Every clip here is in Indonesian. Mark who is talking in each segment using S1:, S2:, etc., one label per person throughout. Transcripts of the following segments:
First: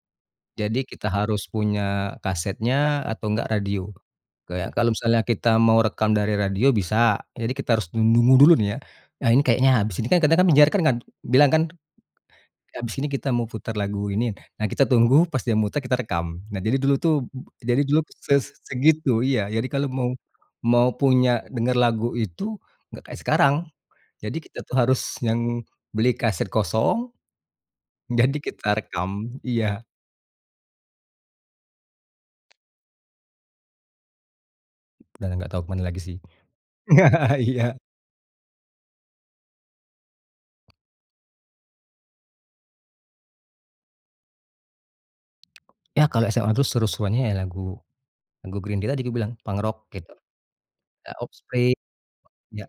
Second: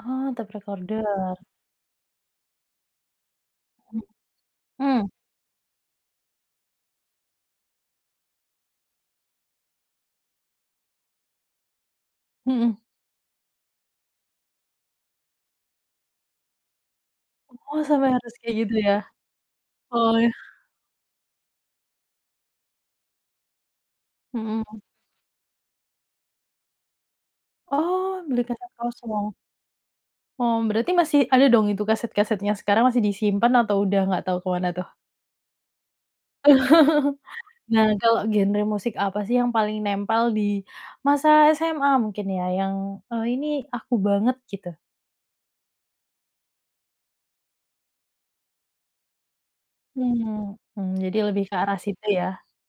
S1: Oh, tape
S2: Jadi
S1: recorder.
S2: kita harus punya kasetnya atau enggak radio.
S1: M
S2: Kayak kalau
S1: mmm.
S2: misalnya kita mau rekam dari radio bisa. Jadi kita harus nung nunggu dulu nih, ya. Nah, ini kayaknya habis ini, kan kadang-kadang penyiar kan bilang kan,
S1: Mhm.
S2: habis ini kita mau putar lagu ini. Nah, kita tunggu pas dia muter, kita rekam. Nah, jadi dulu tuh,
S1: Oh,
S2: jadi dulu
S1: sampai harus
S2: ses
S1: kayak gitu, ya?
S2: segitu, iya, jadi kalau mau
S1: Oh.
S2: mau punya denger lagu itu, enggak kayak sekarang. Jadi kita tuh
S1: Mhm.
S2: harus yang beli kaset kosong,
S1: Oh,
S2: jadi
S1: beli kaset
S2: kita rekam,
S1: kosong.
S2: iya.
S1: Oh, berarti masih ada dong itu kaset-kasetnya sekarang, masih disimpan atau sudah nggak tahu ke mana, tuh?
S2: Sudah enggak tau ke mana lagi sih. Iya.
S1: Nah, kalau genre musik, apa sih yang paling nempel di masa SMA mungkin, ya? Yang, "Oh, ini aku banget", gitu.
S2: Iya, kalau SMA itu seru-seruannya ya lagu, lagu Green Day tadi kubilang, punk rock, gitu.
S1: Mmm, mmm,
S2: Ada
S1: jadi lebih ke
S2: Offspring,
S1: arah situ, ya.
S2: iya.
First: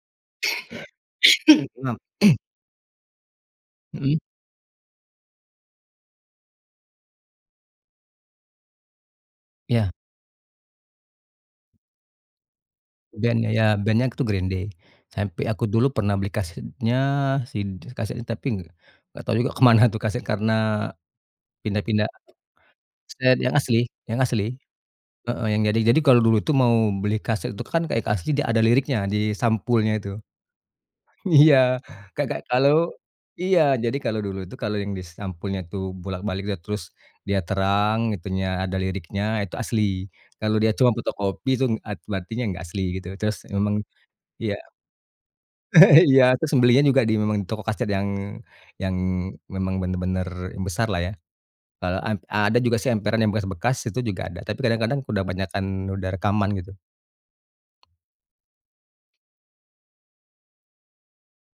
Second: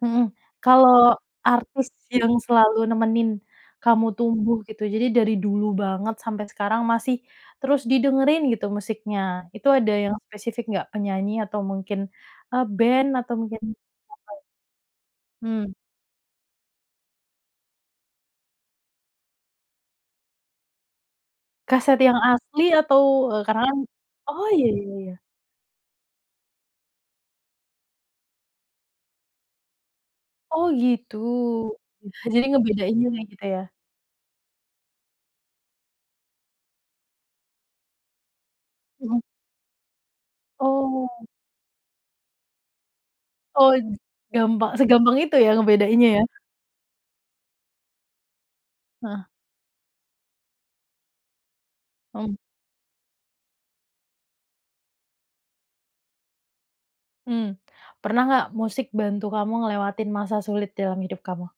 S1: Mhm. Kalau artis yang selalu nemenin Kamu
S2: Mhm.
S1: tumbuh, gitu, jadi dari dulu banget sampai sekarang masih terus didengerin gitu musiknya. Itu ada
S2: Iya.
S1: yang spesifik enggak? Penyanyi atau mungkin, eee, band atau
S2: Band ya
S1: mungkin,
S2: ya, band itu Green Day.
S1: atau
S2: Sampai
S1: mmm.
S2: aku dulu pernah beli kasetnya, si kaset itu tapi enggak tahu juga ke mana tuh kaset karena
S1: Kaset
S2: pindah-pindah.
S1: yang asli atau
S2: Iya, dia yang
S1: kadang
S2: asli
S1: kan
S2: yang asli.
S1: oh, iya iya iya.
S2: Heeh, yang jadi jadi kalau dulu itu mau beli kaset itu kan kayak asli, dia ada liriknya di sampulnya itu.
S1: Oh, gitu.
S2: Iya, Kakak,
S1: Jadi
S2: kalau
S1: ngebedainnya kayak gitu,
S2: iya,
S1: ya?
S2: jadi kalau dulu itu kalau yang di sampulnya tuh bolak-balik, iya, terus, dia terang itunya, ada
S1: Mhm.
S2: liriknya itu asli. Kalau dia cuma
S1: Oh.
S2: fotokopi itu art berarti dia enggak asli, gitu. Terus
S1: Oh,
S2: memang iya.
S1: gampa segampang itu ya ngebedainnya, ya?
S2: Iya. Terus membelinya juga di memang di toko kaset yang yang
S1: Heeh.
S2: memang bener-bener, yang besar lah, ya. Eee, ad
S1: Oh.
S2: ada juga sih emperan yang bekas-bekas itu juga ada. Tapi kadang-kadang sudah banyak kan sudah rekaman, gitu.
S1: Mmm. Pernah enggak musik bantu Kamu ngelewatin masa sulit dalam hidup kamu?